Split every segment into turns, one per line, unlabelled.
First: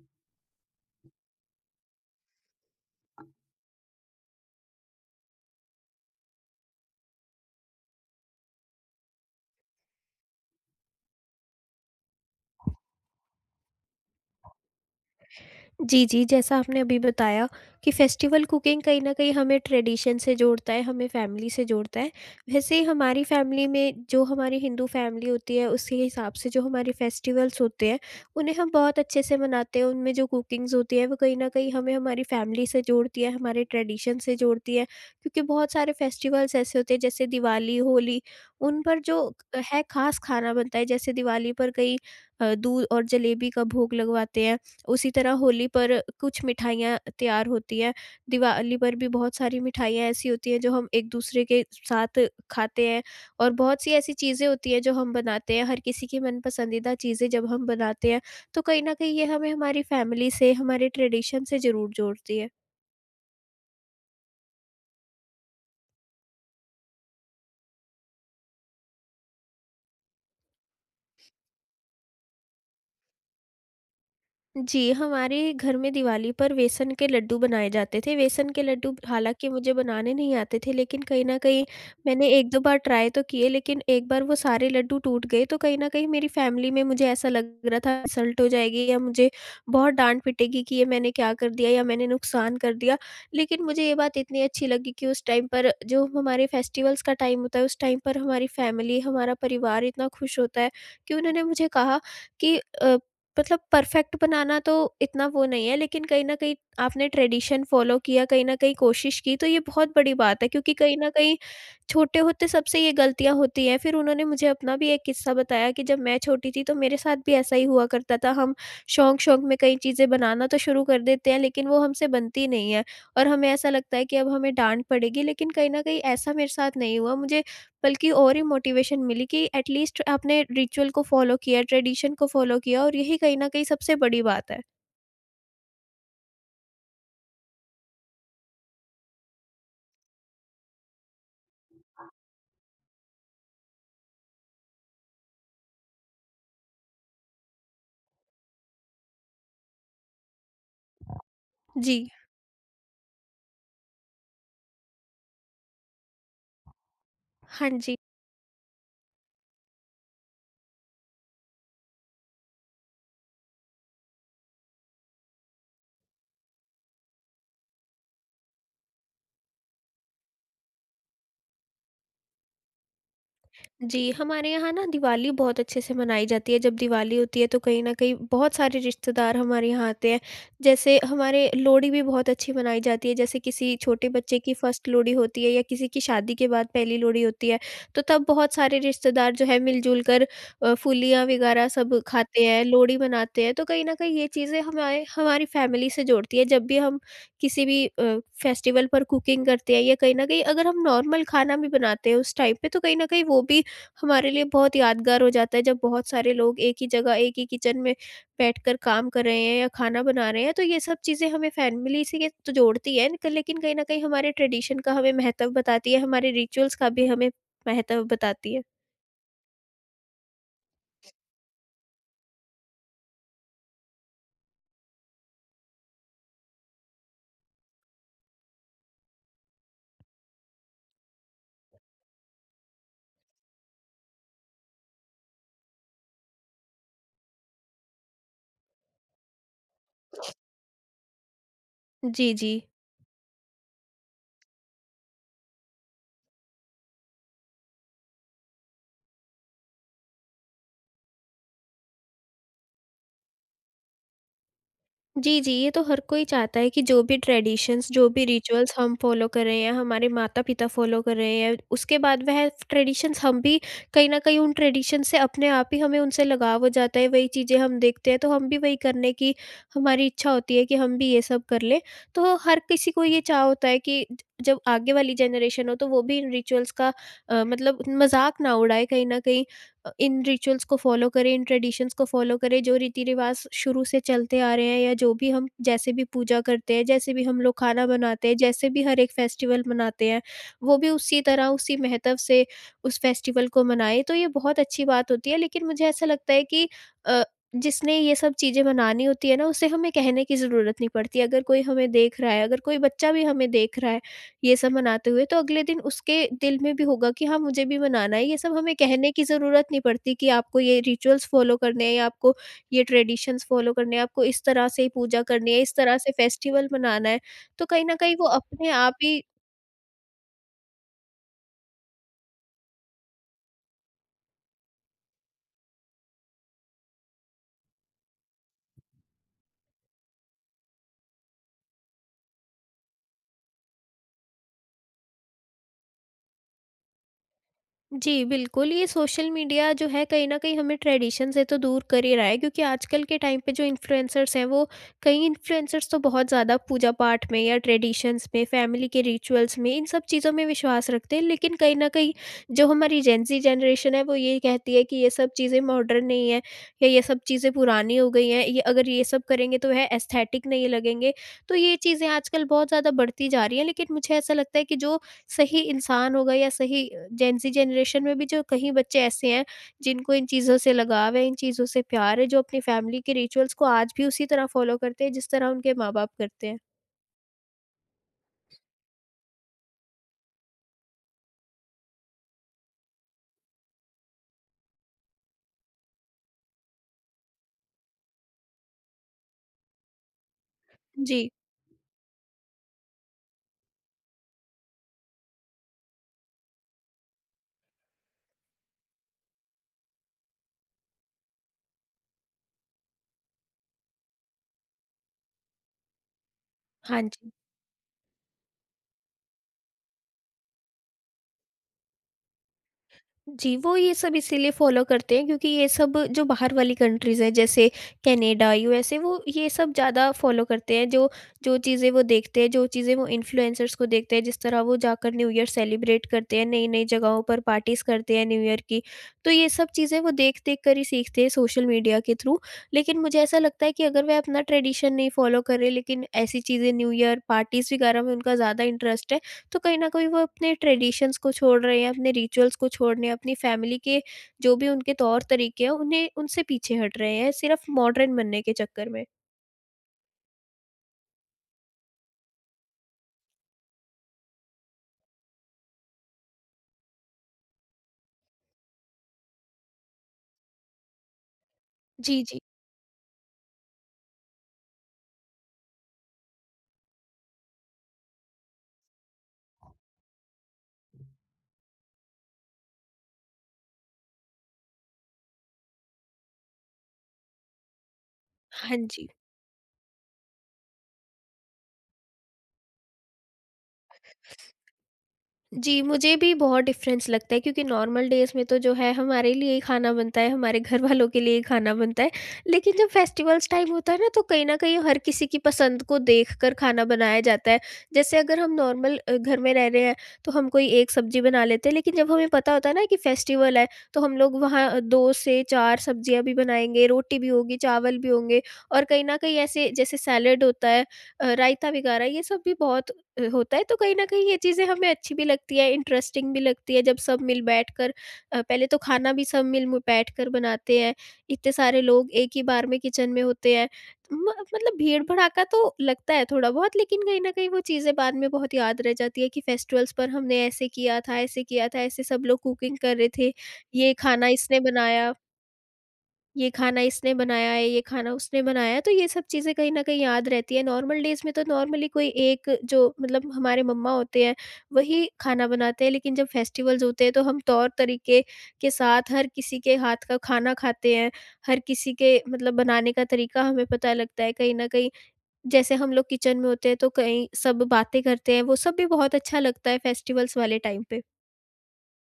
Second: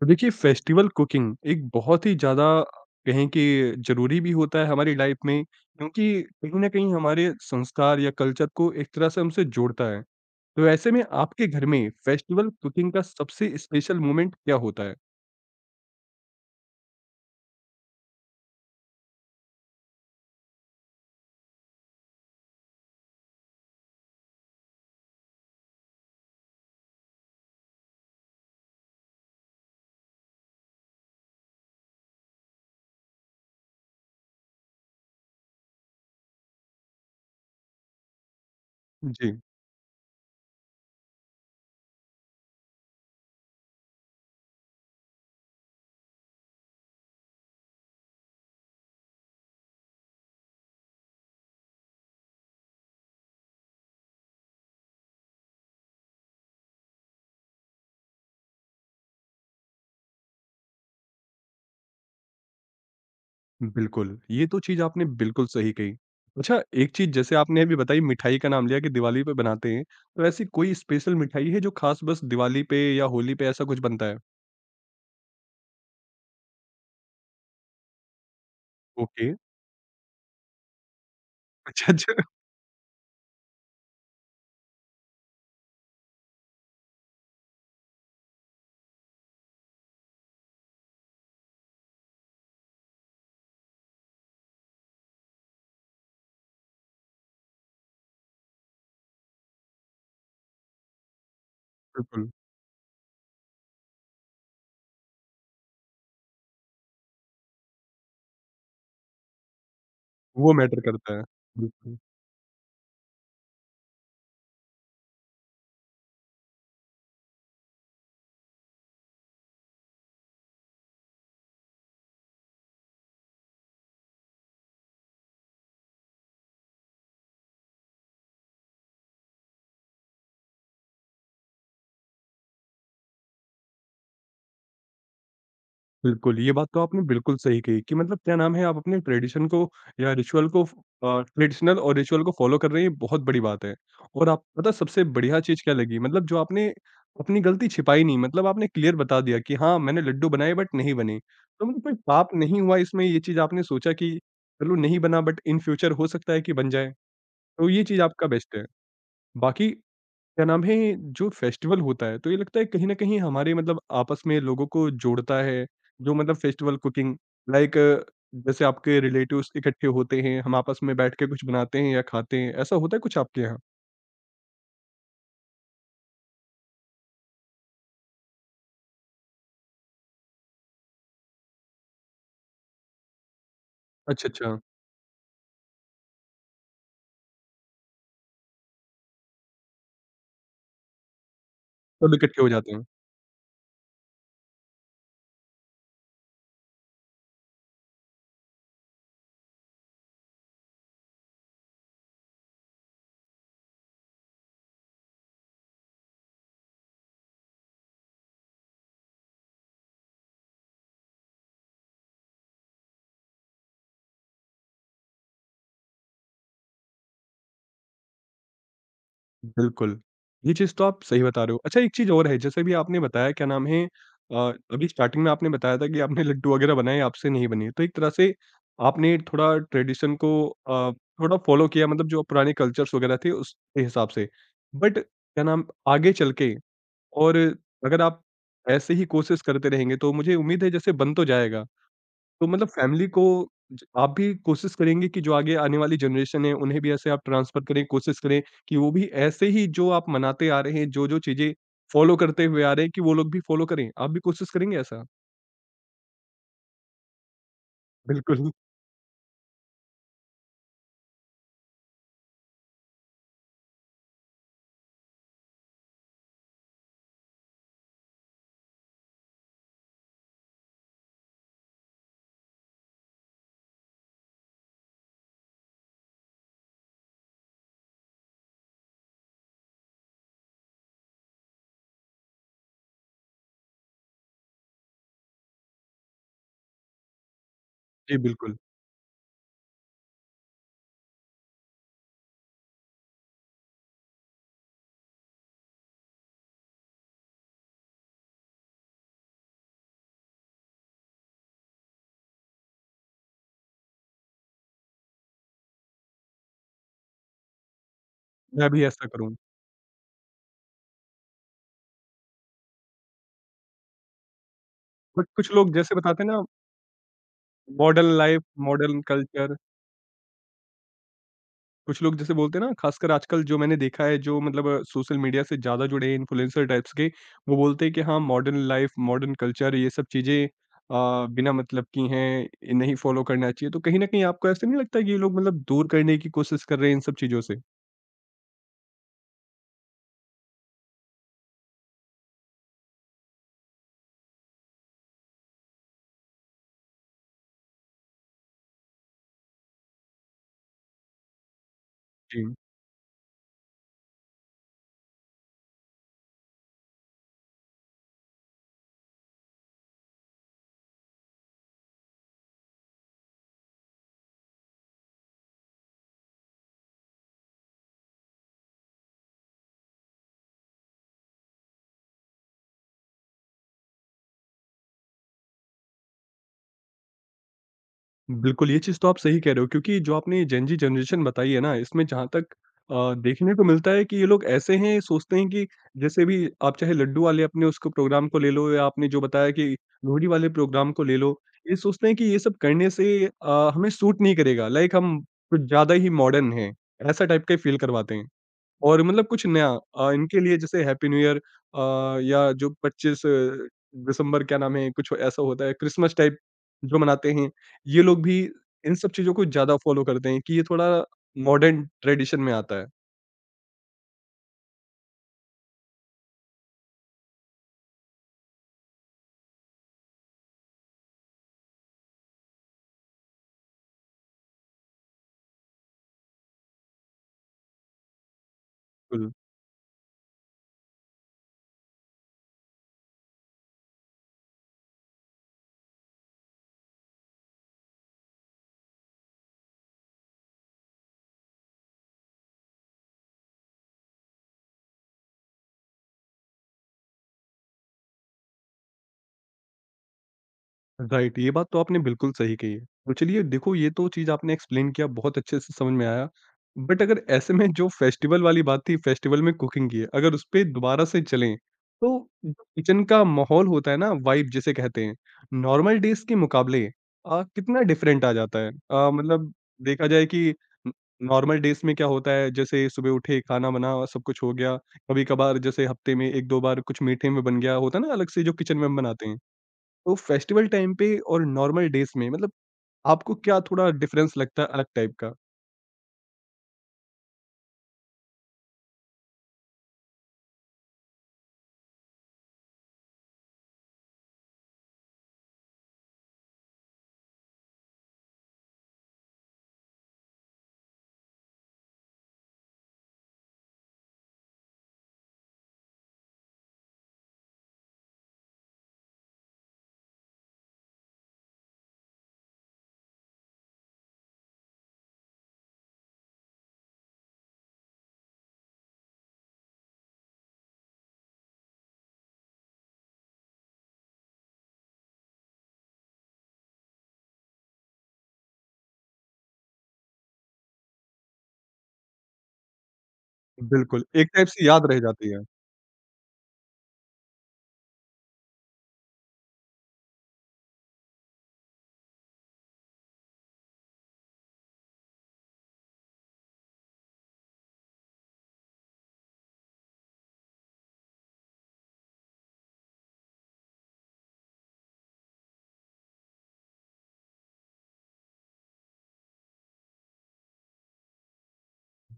तो देखिए festival cooking एक बहुत ही ज़्यादा कहें कि ज़रूरी भी होता है हमारी लाइफ में, क्योंकि कहीं न कहीं हमारे संस्कार या कल्चर को एक तरह से हमसे जोड़ता है। तो ऐसे में आपके घर में फेस्टिवल कुकिंग का सबसे स्पेशल मोमेंट क्या होता है?
जी, जी, जैसा आपने अभी बताया कि फेस्टिवल कुकिंग कहीं न कहीं हमें ट्रेडिशन से जोड़ता है, हमें फैमिली से जोड़ता है। वैसे ही हमारी फैमिली में जो हमारी हिंदू फैमिली होती है, उसके हिसाब से जो हमारे फेस्टिवल्स होते हैं, उन्हें हम बहुत अच्छे से मनाते हैं। उनमें जो कुकिंग्स होती है, वो कहीं न कहीं हमें हमारी फैमिली से जोड़ती है, हमारे ट्रेडिशन से जोड़ती है। क्योंकि बहुत सारे फेस्टिवल्स ऐसे होते हैं, जैसे दिवाली, होली, उन पर जो
जी,
है ख़ास खाना बनता है। जैसे दिवाली पर कई दूध और जलेबी का भोग लगवाते हैं। उसी तरह होली पर कुछ मिठाइयाँ तैयार होती हैं। दिवाली पर भी बहुत सारी मिठाइयाँ ऐसी होती हैं जो हम एक-दूसरे के साथ खाते हैं और बहुत सी ऐसी चीज़ें होती हैं जो हम बनाते हैं। हर किसी की मन पसंदीदा चीज़ें जब हम बनाते हैं, तो कहीं न कहीं ये हमें हमारी फैमिली से, हमारे ट्रेडिशन से ज़रूर जोड़ती है।
बिल्कुल। ये तो चीज़ आपने बिल्कुल सही कही। अच्छा, एक चीज़ जैसे आपने अभी बताई, मिठाई का नाम लिया कि दिवाली पे बनाते हैं। तो ऐसी कोई स्पेशल मिठाई है जो ख़ास बस दिवाली पे या होली पे ऐसा कुछ बनता है?
जी, हमारे घर में दिवाली पर बेसन के लड्डू बनाए जाते थे। बेसन के लड्डू
ओके।
हालाँकि मुझे बनाने नहीं आते थे, लेकिन कहीं न कहीं
अच्छा, अच्छा।
मैंने 1-2 बार ट्राई तो किए, लेकिन एक बार वो सारे लड्डू टूट गए, तो कहीं न कहीं मेरी फैमिली में मुझे ऐसा लग रहा था इंसल्ट हो जाएगी, या मुझे बहुत डाँट पिटेगी कि ये मैंने क्या कर दिया या मैंने नुकसान कर दिया। लेकिन मुझे ये बात इतनी अच्छी लगी कि उस टाइम पर जो हमारे फेस्टिवल्स का टाइम होता है, उस टाइम पर हमारी फैमिली, हमारा परिवार इतना खुश होता है कि उन्होंने मुझे कहा
बिल्कुल।
कि अ, मतलब परफेक्ट बनाना तो इतना वो नहीं है, लेकिन कहीं न कहीं आपने ट्रेडिशन फ़ॉलो किया, कहीं न कहीं कोशिश की, तो ये बहुत बड़ी बात है,
वो
क्योंकि
मैटर
कहीं न
करता है।
कहीं
बिल्कुल,
छोटे होते सबसे ये गलतियाँ होती हैं। फिर उन्होंने मुझे अपना भी एक किस्सा बताया कि जब मैं छोटी थी तो मेरे साथ भी ऐसा ही हुआ करता था। हम शौक-शौक में कई चीज़ें बनाना तो शुरू कर देते हैं, लेकिन वो हमसे बनती नहीं है और हमें ऐसा लगता है कि अब हमें डाँट पड़ेगी, लेकिन कहीं न कहीं ऐसा मेरे साथ नहीं हुआ। मुझे बल्कि और ही मोटिवेशन मिली कि एटलीस्ट आपने रिचुअल को फॉलो किया, ट्रेडिशन को फॉलो किया, और यही कहीं न कहीं सबसे बड़ी बात है।
बिल्कुल, ये बात तो आपने बिल्कुल सही कही कि मतलब क्या नाम है, आप अपने ट्रेडिशन को या रिचुअल को ट्रेडिशनल और रिचुअल को फ़ॉलो कर रहे हैं, ये बहुत बड़ी बात है। और आप पता है सबसे बढ़िया चीज़ क्या लगी? मतलब जो आपने अपनी गलती छिपाई नहीं, मतलब आपने क्लियर बता दिया कि हाँ, मैंने लड्डू बनाए बट नहीं बने। तो मतलब कोई
जी।
पाप नहीं हुआ इसमें, ये चीज़ आपने सोचा कि चलो नहीं बना, बट इन फ्यूचर हो सकता है कि बन जाए, तो
हाँ
ये
जी।
चीज़ आपका बेस्ट है। बाकी क्या नाम है, जो फेस्टिवल होता है, तो ये लगता है कहीं न कहीं हमारे मतलब आपस में लोगों को जोड़ता है, जो मतलब फेस्टिवल कुकिंग, लाइक जैसे आपके रिलेटिव्स इकट्ठे होते हैं, हम आपस में बैठ के कुछ बनाते हैं या खाते हैं, ऐसा होता है कुछ आपके यहाँ?
जी, हमारे यहाँ ना दिवाली बहुत अच्छे से मनाई जाती है। जब दिवाली होती है तो कहीं न कहीं बहुत सारे रिश्तेदार हमारे यहाँ आते हैं। जैसे हमारे लोहड़ी भी बहुत अच्छी मनाई जाती है। जैसे किसी छोटे
अच्छा,
बच्चे की
अच्छा,
फर्स्ट लोहड़ी होती है, या किसी की शादी के बाद पहली लोहड़ी होती है। तो तब बहुत सारे रिश्तेदार जो है, मिल-जुल कर फूलियाँ वगैरह सब
सब इकट्ठे
खाते
हो
हैं,
जाते हैं।
लोहड़ी मनाते हैं। तो कहीं न कहीं ये चीज़ें हमारे हमारी फैमिली से जोड़ती है। जब भी हम किसी भी फेस्टिवल पर कुकिंग करते हैं, या कहीं न कहीं अगर हम नॉर्मल खाना भी बनाते हैं उस टाइम पे, तो कहीं न कहीं वो भी हमारे लिए बहुत यादगार हो जाता है। जब बहुत सारे लोग एक ही जगह एक ही किचन में बैठकर काम कर रहे हैं या खाना बना रहे हैं, तो ये सब चीज़ें हमें फैमिली से के तो जोड़ती है, लेकिन कहीं न कहीं हमारे ट्रेडिशन का हमें महत्व बताती है, हमारे रिचुअल्स का भी हमें महत्व बताती है।
बिल्कुल, ये चीज़ तो आप सही बता रहे हो। अच्छा, एक चीज़ और है, जैसे भी आपने बताया क्या नाम है, अ, अभी स्टार्टिंग में आपने बताया था कि आपने लड्डू वगैरह बनाए आपसे नहीं बने। तो एक तरह से आपने थोड़ा ट्रेडिशन को अ, थोड़ा फ़ॉलो किया, मतलब जो पुराने कल्चर्स वगैरह थे उसके हिसाब से। बट क्या नाम, आगे चल के और अगर आप ऐसे ही कोशिश करते रहेंगे, तो मुझे उम्मीद है जैसे बन तो जाएगा।
जी,
तो
जी।
मतलब फैमिली को ज आप भी कोशिश करेंगे कि जो आगे आने वाली जनरेशन है, उन्हें भी ऐसे आप ट्रांसफ़र करें, कोशिश करें कि वो भी ऐसे ही जो आप मनाते आ रहे हैं, जो-जो चीज़ें फ़ॉलो करते हुए आ रहे हैं कि वो लोग भी फ़ॉलो करें। आप भी कोशिश करेंगे ऐसा?
जी, जी, ये तो हर कोई चाहता है कि जो भी ट्रेडिशंस, जो भी
बिल्कुल,
रिचुअल्स हम फॉलो कर रहे हैं, हमारे माता-पिता फॉलो कर रहे हैं, उसके बाद वह ट्रेडिशंस हम भी कहीं न कहीं उन ट्रेडिशंस से अपने आप ही हमें उनसे लगाव हो जाता है, वही चीज़ें हम देखते हैं, तो हम भी वही करने की हमारी इच्छा होती है कि हम भी ये सब कर लें। तो हर किसी को ये चाह होता है कि ज जब आगे वाली जनरेशन हो, तो वो भी इन रिचुअल्स का मतलब मज़ाक ना उड़ाए कहीं न कहीं। इन रिचुअल्स को फॉलो करें, इन ट्रेडिशंस को फॉलो करें, जो रीति-रिवाज़ शुरू से चलते आ रहे हैं, या जो भी हम जैसे भी पूजा करते हैं, जैसे भी हम लोग खाना
जी
बनाते हैं,
बिल्कुल।
जैसे भी हर एक फेस्टिवल मनाते हैं, वो भी उसी तरह, उसी महत्व से उस फेस्टिवल को मनाएँ, तो ये बहुत अच्छी बात होती है। लेकिन मुझे ऐसा लगता है कि अ, जिसने ये सब चीज़ें मनानी होती है ना, उसे हमें कहने की ज़रूरत नहीं पड़ती। अगर कोई हमें देख रहा है, अगर कोई बच्चा भी हमें देख रहा है, ये सब मनाते हुए, तो अगले दिन उसके दिल में भी होगा कि हाँ, मुझे भी मनाना है। ये सब
मैं
हमें
भी ऐसा
कहने की
करूँ।
ज़रूरत नहीं पड़ती कि आपको ये रिचुअल्स फॉलो करने हैं, या आपको ये ट्रेडिशंस फॉलो करने हैं, आपको इस तरह से ही पूजा
बट कुछ
करनी है,
लोग
इस
जैसे
तरह से
बताते हैं ना,
फेस्टिवल मनाना है, तो कहीं ना
मॉडर्न
कहीं वो
लाइफ़,
अपने आप
मॉडर्न
ही।
कल्चर, कुछ लोग जैसे बोलते हैं ना, खासकर आजकल जो मैंने देखा है, जो मतलब सोशल मीडिया से ज़्यादा जुड़े हैं, इन्फ्लुएंसर टाइप्स के, वो बोलते हैं कि हाँ, मॉडर्न लाइफ़, मॉडर्न कल्चर ये सब चीज़ें बिना मतलब की हैं, ये नहीं फ़ॉलो करना चाहिए। तो कहीं न कहीं आपको ऐसा नहीं लगता कि ये लोग मतलब दूर करने की कोशिश कर रहे हैं इन सब चीज़ों से?
जी, बिल्कुल, ये सोशल मीडिया जो है कहीं न कहीं हमें ट्रेडिशन से तो दूर कर ही रहा है, क्योंकि आजकल के टाइम पे जो इन्फ्लुएंसर्स हैं, वो कई इन्फ्लुएंसर्स तो बहुत ज़्यादा पूजा-पाठ में या ट्रेडिशंस में, फैमिली के रिचुअल्स में, इन सब चीज़ों में विश्वास रखते हैं। लेकिन कहीं न कहीं
जी।
जो हमारी जेन ज़ी जनरेशन है, वो ये कहती है कि ये सब चीज़ें मॉडर्न नहीं है, या ये सब चीज़ें पुरानी हो गई हैं, ये अगर ये सब करेंगे तो वह एस्थेटिक नहीं लगेंगे। तो ये चीज़ें आजकल बहुत ज़्यादा बढ़ती जा रही हैं, लेकिन मुझे ऐसा लगता है कि जो सही इंसान होगा, या सही जेन ज़ी जनरेशन में भी जो कहीं बच्चे ऐसे हैं जिनको इन चीज़ों से लगाव है, इन चीज़ों से प्यार है, जो अपनी फैमिली के रिचुअल्स को आज भी उसी तरह फॉलो करते हैं जिस तरह उनके माँ-बाप करते हैं।
बिल्कुल, ये चीज़ तो आप सही कह रहे हो, क्योंकि जो आपने जेन ज़ी जनरेशन बताई है ना, इसमें जहाँ तक देखने को मिलता है कि ये लोग ऐसे हैं, सोचते हैं कि जैसे भी आप चाहे लड्डू वाले अपने उसको प्रोग्राम को ले लो या आपने जो बताया कि लोहड़ी वाले प्रोग्राम को ले
जी,
लो, ये सोचते हैं कि ये सब करने से हमें सूट नहीं करेगा, लाइक हम कुछ ज़्यादा ही मॉडर्न हैं, ऐसा टाइप का ही फ़ील करवाते हैं। और मतलब कुछ नया इनके लिए जैसे हैप्पी न्यू ईयर, या जो 25 दिसंबर क्या नाम है, कुछ ऐसा होता है क्रिसमस टाइप, जो
हाँ
मनाते
जी।
हैं, ये लोग भी इन सब चीज़ों को ज़्यादा फ़ॉलो करते हैं कि ये थोड़ा मॉडर्न ट्रेडिशन में आता
जी, वो ये सब इसीलिए फ़ॉलो करते हैं क्योंकि ये सब जो बाहर वाली कंट्रीज़ हैं, जैसे कनाडा, यूएसए, वो ये सब ज़्यादा फ़ॉलो करते हैं। जो जो चीज़ें वो देखते हैं, जो चीज़ें वो इन्फ्लुएंसर्स को देखते हैं, जिस तरह वो जाकर न्यू ईयर सेलिब्रेट करते हैं, नई-नई जगहों पर पार्टीज़ करते हैं न्यू ईयर की।
है।
तो ये सब चीज़ें वो देख-देख कर ही सीखते हैं सोशल मीडिया के थ्रू। लेकिन मुझे ऐसा लगता है कि अगर वह अपना ट्रेडिशन नहीं फ़ॉलो करें, लेकिन ऐसी चीज़ें न्यू ईयर पार्टीज़ वगैरह में उनका ज़्यादा इंटरेस्ट है, तो कहीं ना कहीं वो अपने ट्रेडिशंस को छोड़ रहे हैं, अपने रिचुअल्स को छोड़ रहे हैं, अपनी फैमिली के जो भी उनके तौर तरीके हैं, उन्हें उनसे पीछे हट रहे हैं, सिर्फ मॉडर्न बनने के चक्कर में।
राइट, ये बात तो आपने बिल्कुल सही कही है। तो चलिए देखो, ये तो चीज़ आपने एक्सप्लेन किया, बहुत अच्छे से समझ में आया। बट अगर ऐसे में जो फेस्टिवल वाली बात थी, फेस्टिवल में कुकिंग की है, अगर उस पे दोबारा से चलें,
जी।
तो
जी।
जो किचन का माहौल होता है ना, वाइब जिसे कहते हैं, नॉर्मल डेज़ के मुकाबले कितना डिफरेंट आ जाता है? मतलब देखा जाए कि न नॉर्मल डेज़ में क्या होता है, जैसे सुबह उठे, खाना बना, सब कुछ हो गया, कभी-कभार जैसे हफ्ते में 1-2 बार कुछ मीठे में बन गया, होता है ना अलग से जो किचन
हाँ
में हम
जी।
बनाते हैं। तो फेस्टिवल टाइम पे और नॉर्मल डेज़ में मतलब आपको क्या थोड़ा डिफ़रेंस लगता है अलग टाइप का?
जी, मुझे भी बहुत डिफ़रेंस लगता है, क्योंकि नॉर्मल डेज़ में तो जो है, हमारे लिए ही खाना बनता है, हमारे घरवालों के लिए ही खाना बनता है। लेकिन जब फेस्टिवल्स टाइम होता है ना, तो कहीं न कहीं हर किसी की पसंद को देखकर खाना बनाया जाता है। जैसे अगर हम नॉर्मल घर में रह रहे हैं, तो हम कोई एक सब्ज़ी बना लेते हैं, लेकिन जब हमें पता होता है ना कि फेस्टिवल है, तो हम लोग वहाँ 2 से 4 सब्ज़ियाँ भी बनाएँगे, रोटी भी होगी, चावल भी होंगे, और कहीं न कहीं ऐसे जैसे सैलेड होता है, रायता वगैरह ये सब भी बहुत होता है। तो कहीं न कहीं ये चीज़ें हमें अच्छी भी लगती है, इंटरेस्टिंग भी लगती है, जब सब मिल बैठ कर पहले तो खाना भी सब मिल मु बैठ कर बनाते हैं, इतने सारे लोग एक ही बार में किचन में होते हैं। म मतलब भीड़-भड़ाका तो लगता है थोड़ा-बहुत, लेकिन कहीं न कहीं वो चीज़ें बाद में बहुत याद रह जाती है कि फेस्टिवल्स पर हमने ऐसे किया था, ऐसे किया था, ऐसे सब लोग कुकिंग कर रहे थे, ये
बिल्कुल,
खाना
एक टाइप
इसने
से याद रह
बनाया।
जाती है।
ये खाना इसने बनाया है, ये खाना उसने बनाया है, तो ये सब चीज़ें कहीं न कहीं याद रहती हैं। नॉर्मल डेज़ में तो नॉर्मली कोई एक, जो मतलब हमारे मम्मा होते हैं, वही खाना बनाते हैं, लेकिन जब फेस्टिवल्स होते हैं, तो हम तौर-तरीके के साथ हर किसी के हाथ का खाना खाते हैं। हर किसी के मतलब बनाने का तरीका हमें पता लगता है कहीं न कहीं। जैसे हम लोग किचन में होते हैं, तो कहीं सब बातें करते हैं, वो सब भी बहुत अच्छा लगता है फेस्टिवल्स वाले टाइम पे।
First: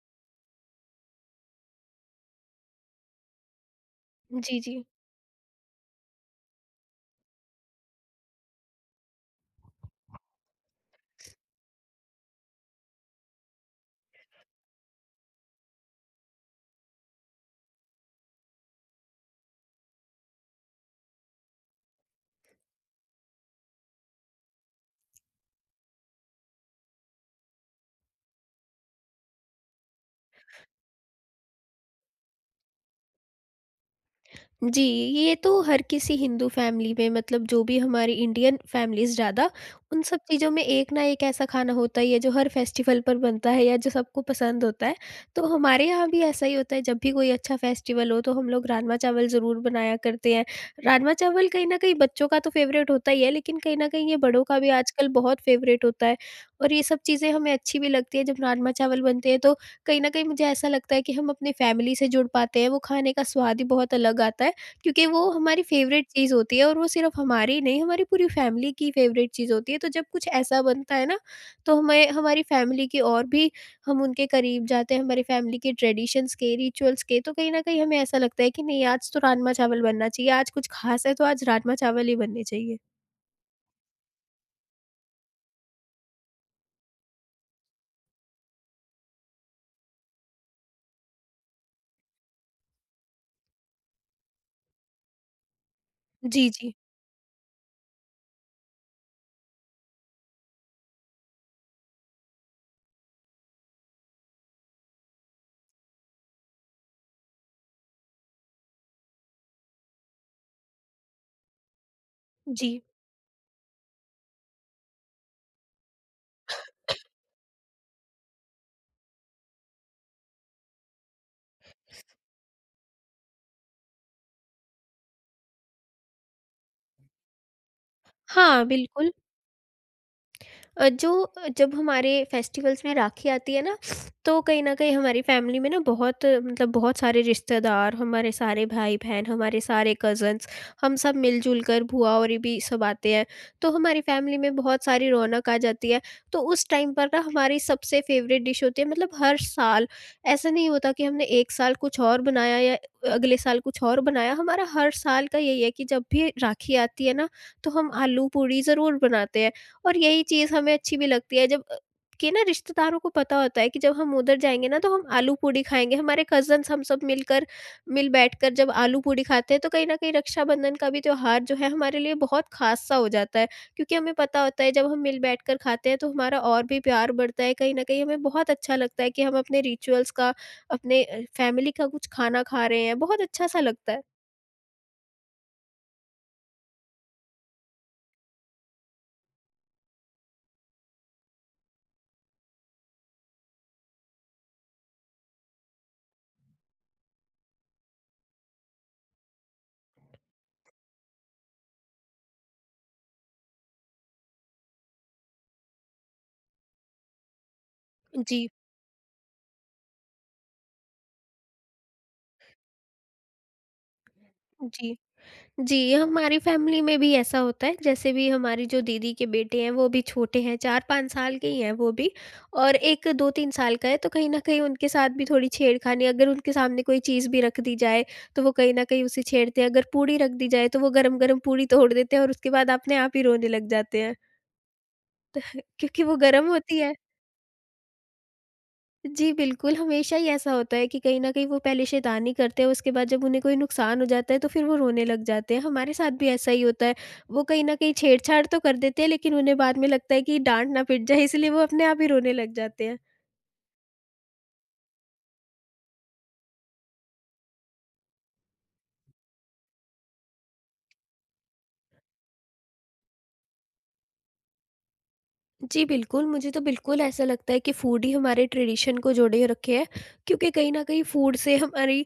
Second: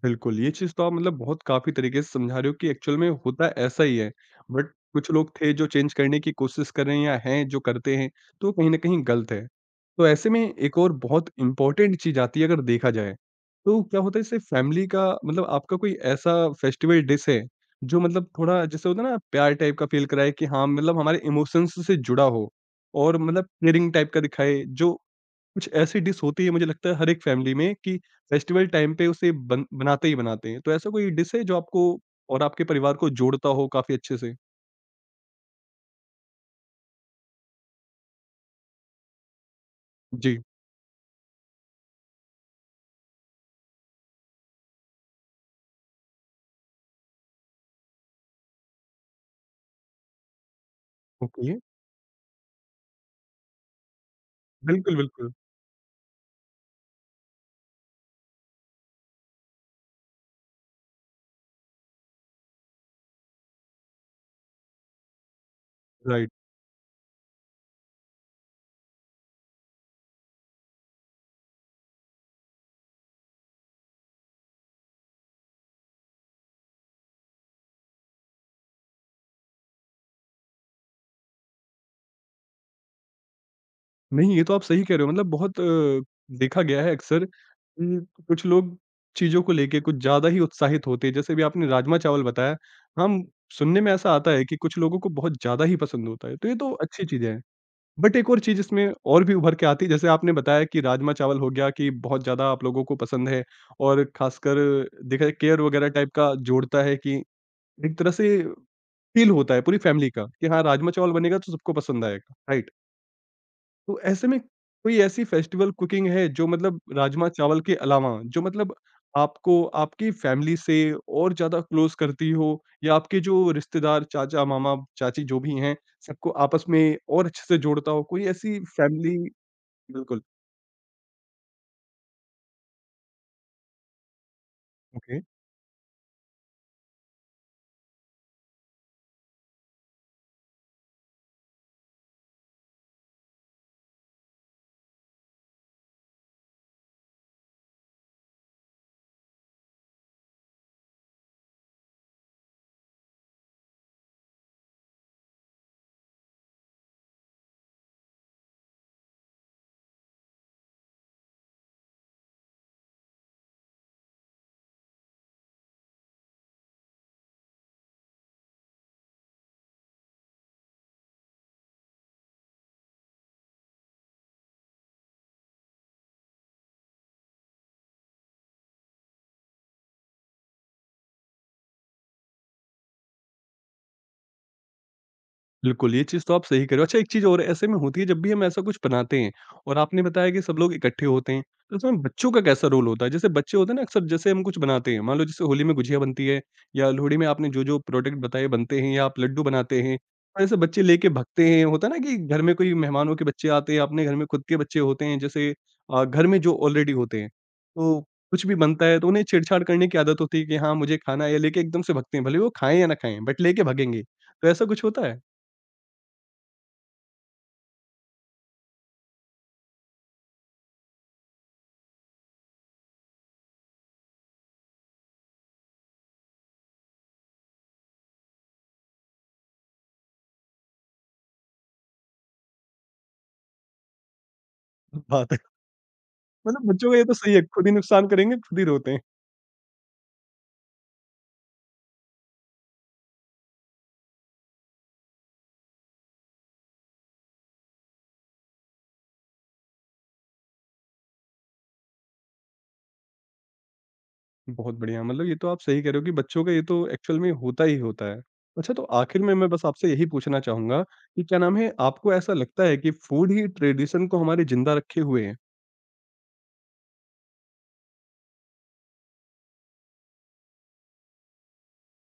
बिल्कुल, ये चीज़ तो आप मतलब बहुत काफ़ी तरीके से समझा रहे हो कि एक्चुअल में होता ऐसा ही है।
जी,
बट
जी।
कुछ लोग थे जो चेंज करने की कोशिश कर रहे हैं या हैं जो करते हैं, तो कहीं न कहीं गलत है। तो ऐसे में एक और बहुत इम्पोर्टेंट चीज़ आती है अगर देखा जाए, तो क्या होता है इससे फैमिली का, मतलब आपका कोई ऐसा फेस्टिवल डिश है, जो मतलब थोड़ा जैसे होता है ना प्यार टाइप का फ़ील कराए कि हाँ, मतलब हमारे इमोशंस से जुड़ा हो और मतलब केयरिंग टाइप का दिखाए, जो कुछ ऐसी डिश होती है, मुझे लगता है हर एक फ़ैमिली में कि फेस्टिवल टाइम पे उसे बन बनाते ही बनाते हैं। तो ऐसा कोई डिश है जो आपको और आपके परिवार को जोड़ता हो काफ़ी अच्छे से?
जी, ये तो हर किसी हिंदू फैमिली में, मतलब जो भी हमारी इंडियन फैमिलीज़ ज़्यादा, उन सब
जी,
चीज़ों में एक ना एक ऐसा खाना होता ही है जो हर फेस्टिवल पर बनता है या जो सबको पसंद होता है। तो हमारे यहाँ भी ऐसा ही होता है, जब भी कोई अच्छा फेस्टिवल हो तो हम लोग राजमा-चावल ज़रूर बनाया करते हैं। राजमा-चावल
ओके।
कहीं न कहीं बच्चों का तो फ़ेवरेट होता ही है, लेकिन कहीं न कहीं ये बड़ों का भी
बिल्कुल,
आजकल
बिल्कुल,
बहुत फ़ेवरेट होता है। और ये सब चीज़ें हमें अच्छी भी लगती है, जब राजमा-चावल बनते हैं तो कहीं न कहीं मुझे ऐसा लगता है कि हम अपनी फैमिली से जुड़ पाते हैं, वो खाने का स्वाद ही बहुत अलग आता है। क्योंकि वो हमारी फेवरेट
राइट।
चीज़ होती है और वो सिर्फ हमारी ही नहीं, हमारी पूरी फैमिली की फेवरेट चीज़ होती है। तो जब कुछ ऐसा बनता है ना, तो हमें हमारी फैमिली की और भी हम उनके करीब जाते हैं, हमारी फैमिली के ट्रेडिशंस के, रिचुअल्स के। तो कहीं न कहीं हमें ऐसा लगता है कि नहीं, आज तो राजमा-चावल बनना चाहिए, आज कुछ ख़ास है तो आज राजमा-चावल ही बनने चाहिए।
नहीं, ये तो आप सही कह रहे हो, मतलब बहुत देखा गया है अक्सर कि कुछ लोग चीज़ों को लेके कुछ ज़्यादा ही उत्साहित होते हैं। जैसे अभी आपने राजमा-चावल बताया, हम सुनने में ऐसा आता है कि कुछ लोगों को बहुत ज़्यादा ही पसंद होता है, तो
जी,
ये तो
जी।
अच्छी चीज़ें हैं। बट एक और चीज़ इसमें और भी उभर के आती है, जैसे आपने बताया कि राजमा-चावल हो गया कि बहुत ज़्यादा आप लोगों को पसंद है और खासकर देखा जाए केयर वगैरह टाइप का जोड़ता है कि एक तरह से फ़ील होता है पूरी फैमिली का कि हाँ, राजमा-चावल बनेगा तो सबको पसंद आएगा, राइट?
जी।
तो ऐसे में कोई ऐसी फेस्टिवल कुकिंग है जो मतलब राजमा-चावल के अलावा जो मतलब आपको आपकी फैमिली से और ज़्यादा क्लोज़ करती हो या आपके जो रिश्तेदार चाचा, मामा, चाची जो भी हैं, सबको आपस में और अच्छे से जोड़ता हो? कोई ऐसी
हाँ, बिल्कुल।
फैमिली बिल्कुल।
जो जब हमारे फेस्टिवल्स में राखी आती है ना, तो कहीं न कहीं
ओके।
हमारी फैमिली में ना बहुत मतलब बहुत सारे रिश्तेदार, हमारे सारे भाई-बहन, हमारे सारे कज़न्स, हम सब मिल-जुल कर भूआ-औरी भी सब आते हैं। तो हमारी फैमिली में बहुत सारी रौनक आ जाती है। तो उस टाइम पर ना हमारी सबसे फ़ेवरेट डिश होती है, मतलब हर साल ऐसा नहीं होता कि हमने एक साल कुछ और बनाया या अगले साल कुछ और बनाया। हमारा हर साल का यही है कि जब भी राखी आती है ना, तो हम आलू पूड़ी ज़रूर बनाते हैं। और यही चीज़ हमें अच्छी भी लगती है जब कि ना रिश्तेदारों को पता होता है कि जब हम उधर जाएँगे ना, तो हम आलू पूड़ी खाएँगे। हमारे कज़न्स हम सब मिलकर मिल बैठकर जब आलू पूड़ी खाते हैं, तो कहीं न कहीं रक्षाबंधन का भी त्योहार जो है हमारे लिए बहुत ख़ास सा हो जाता है। क्योंकि हमें पता होता है जब हम मिल बैठकर खाते हैं, तो हमारा और भी प्यार बढ़ता है। कहीं न कहीं हमें बहुत अच्छा लगता है कि हम अपने रिचुअल्स का अपने फैमिली का कुछ खाना खा रहे हैं। बहुत अच्छा-सा लगता है।
बिल्कुल, ये चीज़ तो आप सही कह रहे हो। अच्छा, एक चीज़ और ऐसे में होती है, जब भी हम ऐसा कुछ बनाते हैं और आपने बताया कि सब लोग इकट्ठे होते हैं, तो उसमें बच्चों का कैसा रोल होता है? जैसे बच्चे होते हैं ना अक्सर जैसे हम कुछ बनाते हैं, मान लो जैसे होली में गुझिया बनती है या लोहड़ी में आपने जो-जो प्रोडक्ट बताए बनते हैं या आप लड्डू बनाते हैं, और ऐसे बच्चे लेके भगते हैं, होता है ना कि घर में कोई मेहमानों के बच्चे आते हैं, अपने घर में खुद के बच्चे होते हैं जैसे घर में जो ऑलरेडी होते हैं, तो कुछ
जी,
भी बनता है तो उन्हें छेड़छाड़ करने की आदत होती है कि हाँ, मुझे खाना है या लेके एकदम से भगते हैं, भले वो खाएँ या ना खाएँ बट लेके भगेंगे, तो ऐसा कुछ
जी।
होता है?
जी, हमारी फैमिली में भी ऐसा होता है। जैसे भी हमारी जो दीदी के बेटे हैं, वो भी छोटे हैं, 4-5 साल के ही हैं वो भी, और एक 2-3 साल का है। तो कहीं न कहीं उनके साथ भी थोड़ी छेड़खानी, अगर उनके सामने कोई चीज़ भी रख दी जाए, तो वो कहीं न कहीं उसे छेड़ते हैं। अगर पूड़ी रख दी जाए, तो वो गरम-गरम पूड़ी तोड़ देते हैं और उसके बाद अपने आप ही रोने लग जाते हैं,
बात है।
क्योंकि वो गरम
मतलब
होती
बच्चों
है।
का ये तो सही है, खुद ही नुकसान करेंगे, खुद ही रोते हैं।
जी, बिल्कुल, हमेशा ही ऐसा होता है कि कहीं न कहीं वो पहले शैतानी करते हैं, उसके बाद जब उन्हें कोई नुकसान हो जाता है, तो फिर वो रोने लग जाते हैं। हमारे साथ भी ऐसा ही होता है। वो कहीं न कहीं छेड़छाड़ तो कर देते हैं, लेकिन उन्हें बाद में लगता है कि डाँट ना पिट जाए, इसलिए वो अपने आप ही रोने लग जाते हैं।
बहुत बढ़िया, मतलब ये तो आप सही कह रहे हो कि बच्चों का ये तो एक्चुअल में होता ही होता है। अच्छा, तो आखिर में मैं बस आपसे यही पूछना चाहूँगा कि क्या नाम है, आपको ऐसा लगता है कि फूड ही ट्रेडिशन को हमारे ज़िंदा रखे हुए हैं?
जी, बिल्कुल, मुझे तो बिल्कुल ऐसा लगता है कि फ़ूड ही हमारे ट्रेडिशन को जोड़े रखे है, क्योंकि कहीं न कहीं फ़ूड से हमारी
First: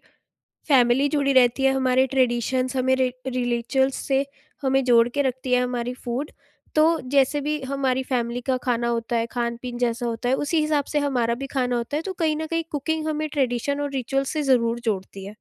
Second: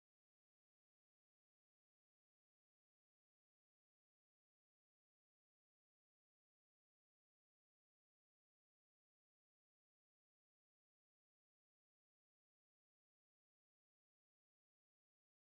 फैमिली जुड़ी रहती है, हमारे ट्रेडिशंस हमें रिलीजल्स से हमें जोड़ के रखती है, हमारी फूड। तो जैसे भी हमारी फैमिली का खाना होता है, खान पीन जैसा होता है, उसी हिसाब से हमारा भी खाना होता है, तो कहीं ना कहीं कुकिंग हमें ट्रेडिशन और रिचुअल से ज़रूर जोड़ती है।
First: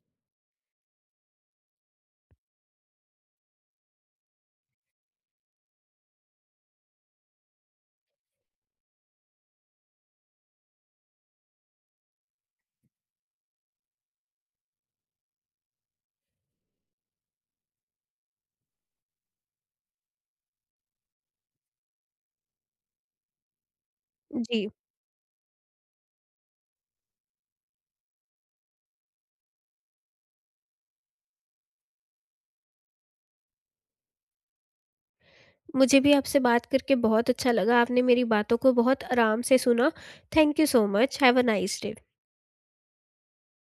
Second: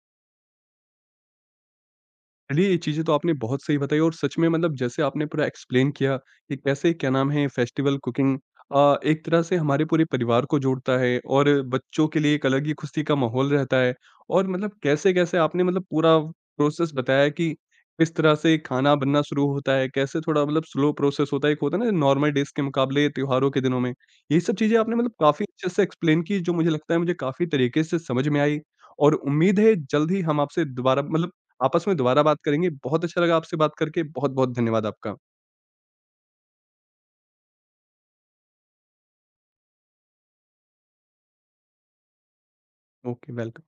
चलिए, ये चीज़ें तो आपने बहुत सही बताई और सच में मतलब जैसे आपने पूरा एक्सप्लेन किया कि कैसे क्या नाम है फेस्टिवल कुकिंग एक तरह से हमारे पूरे परिवार को जोड़ता है और बच्चों के लिए एक अलग ही खुशी का माहौल रहता है और मतलब कैसे-कैसे आपने मतलब पूरा प्रोसेस बताया कि किस तरह से खाना बनना शुरू होता है, कैसे थोड़ा मतलब स्लो प्रोसेस होता है, एक होता है ना नॉर्मल डेज़ के मुकाबले त्योहारों के दिनों में। ये सब
जी।
चीज़ें आपने मतलब काफ़ी अच्छे से एक्सप्लेन की, जो मुझे लगता है मुझे काफ़ी तरीके से समझ में आई, और उम्मीद है जल्द ही हम आपसे दोबारा मतलब आपस में दोबारा बात करेंगे। बहुत अच्छा लगा आपसे बात करके। बहुत-बहुत धन्यवाद आपका।
मुझे भी आपसे बात करके बहुत अच्छा लगा, आपने मेरी बातों को बहुत आराम से सुना। Thank you so much. Have a nice day.
Okay, welcome.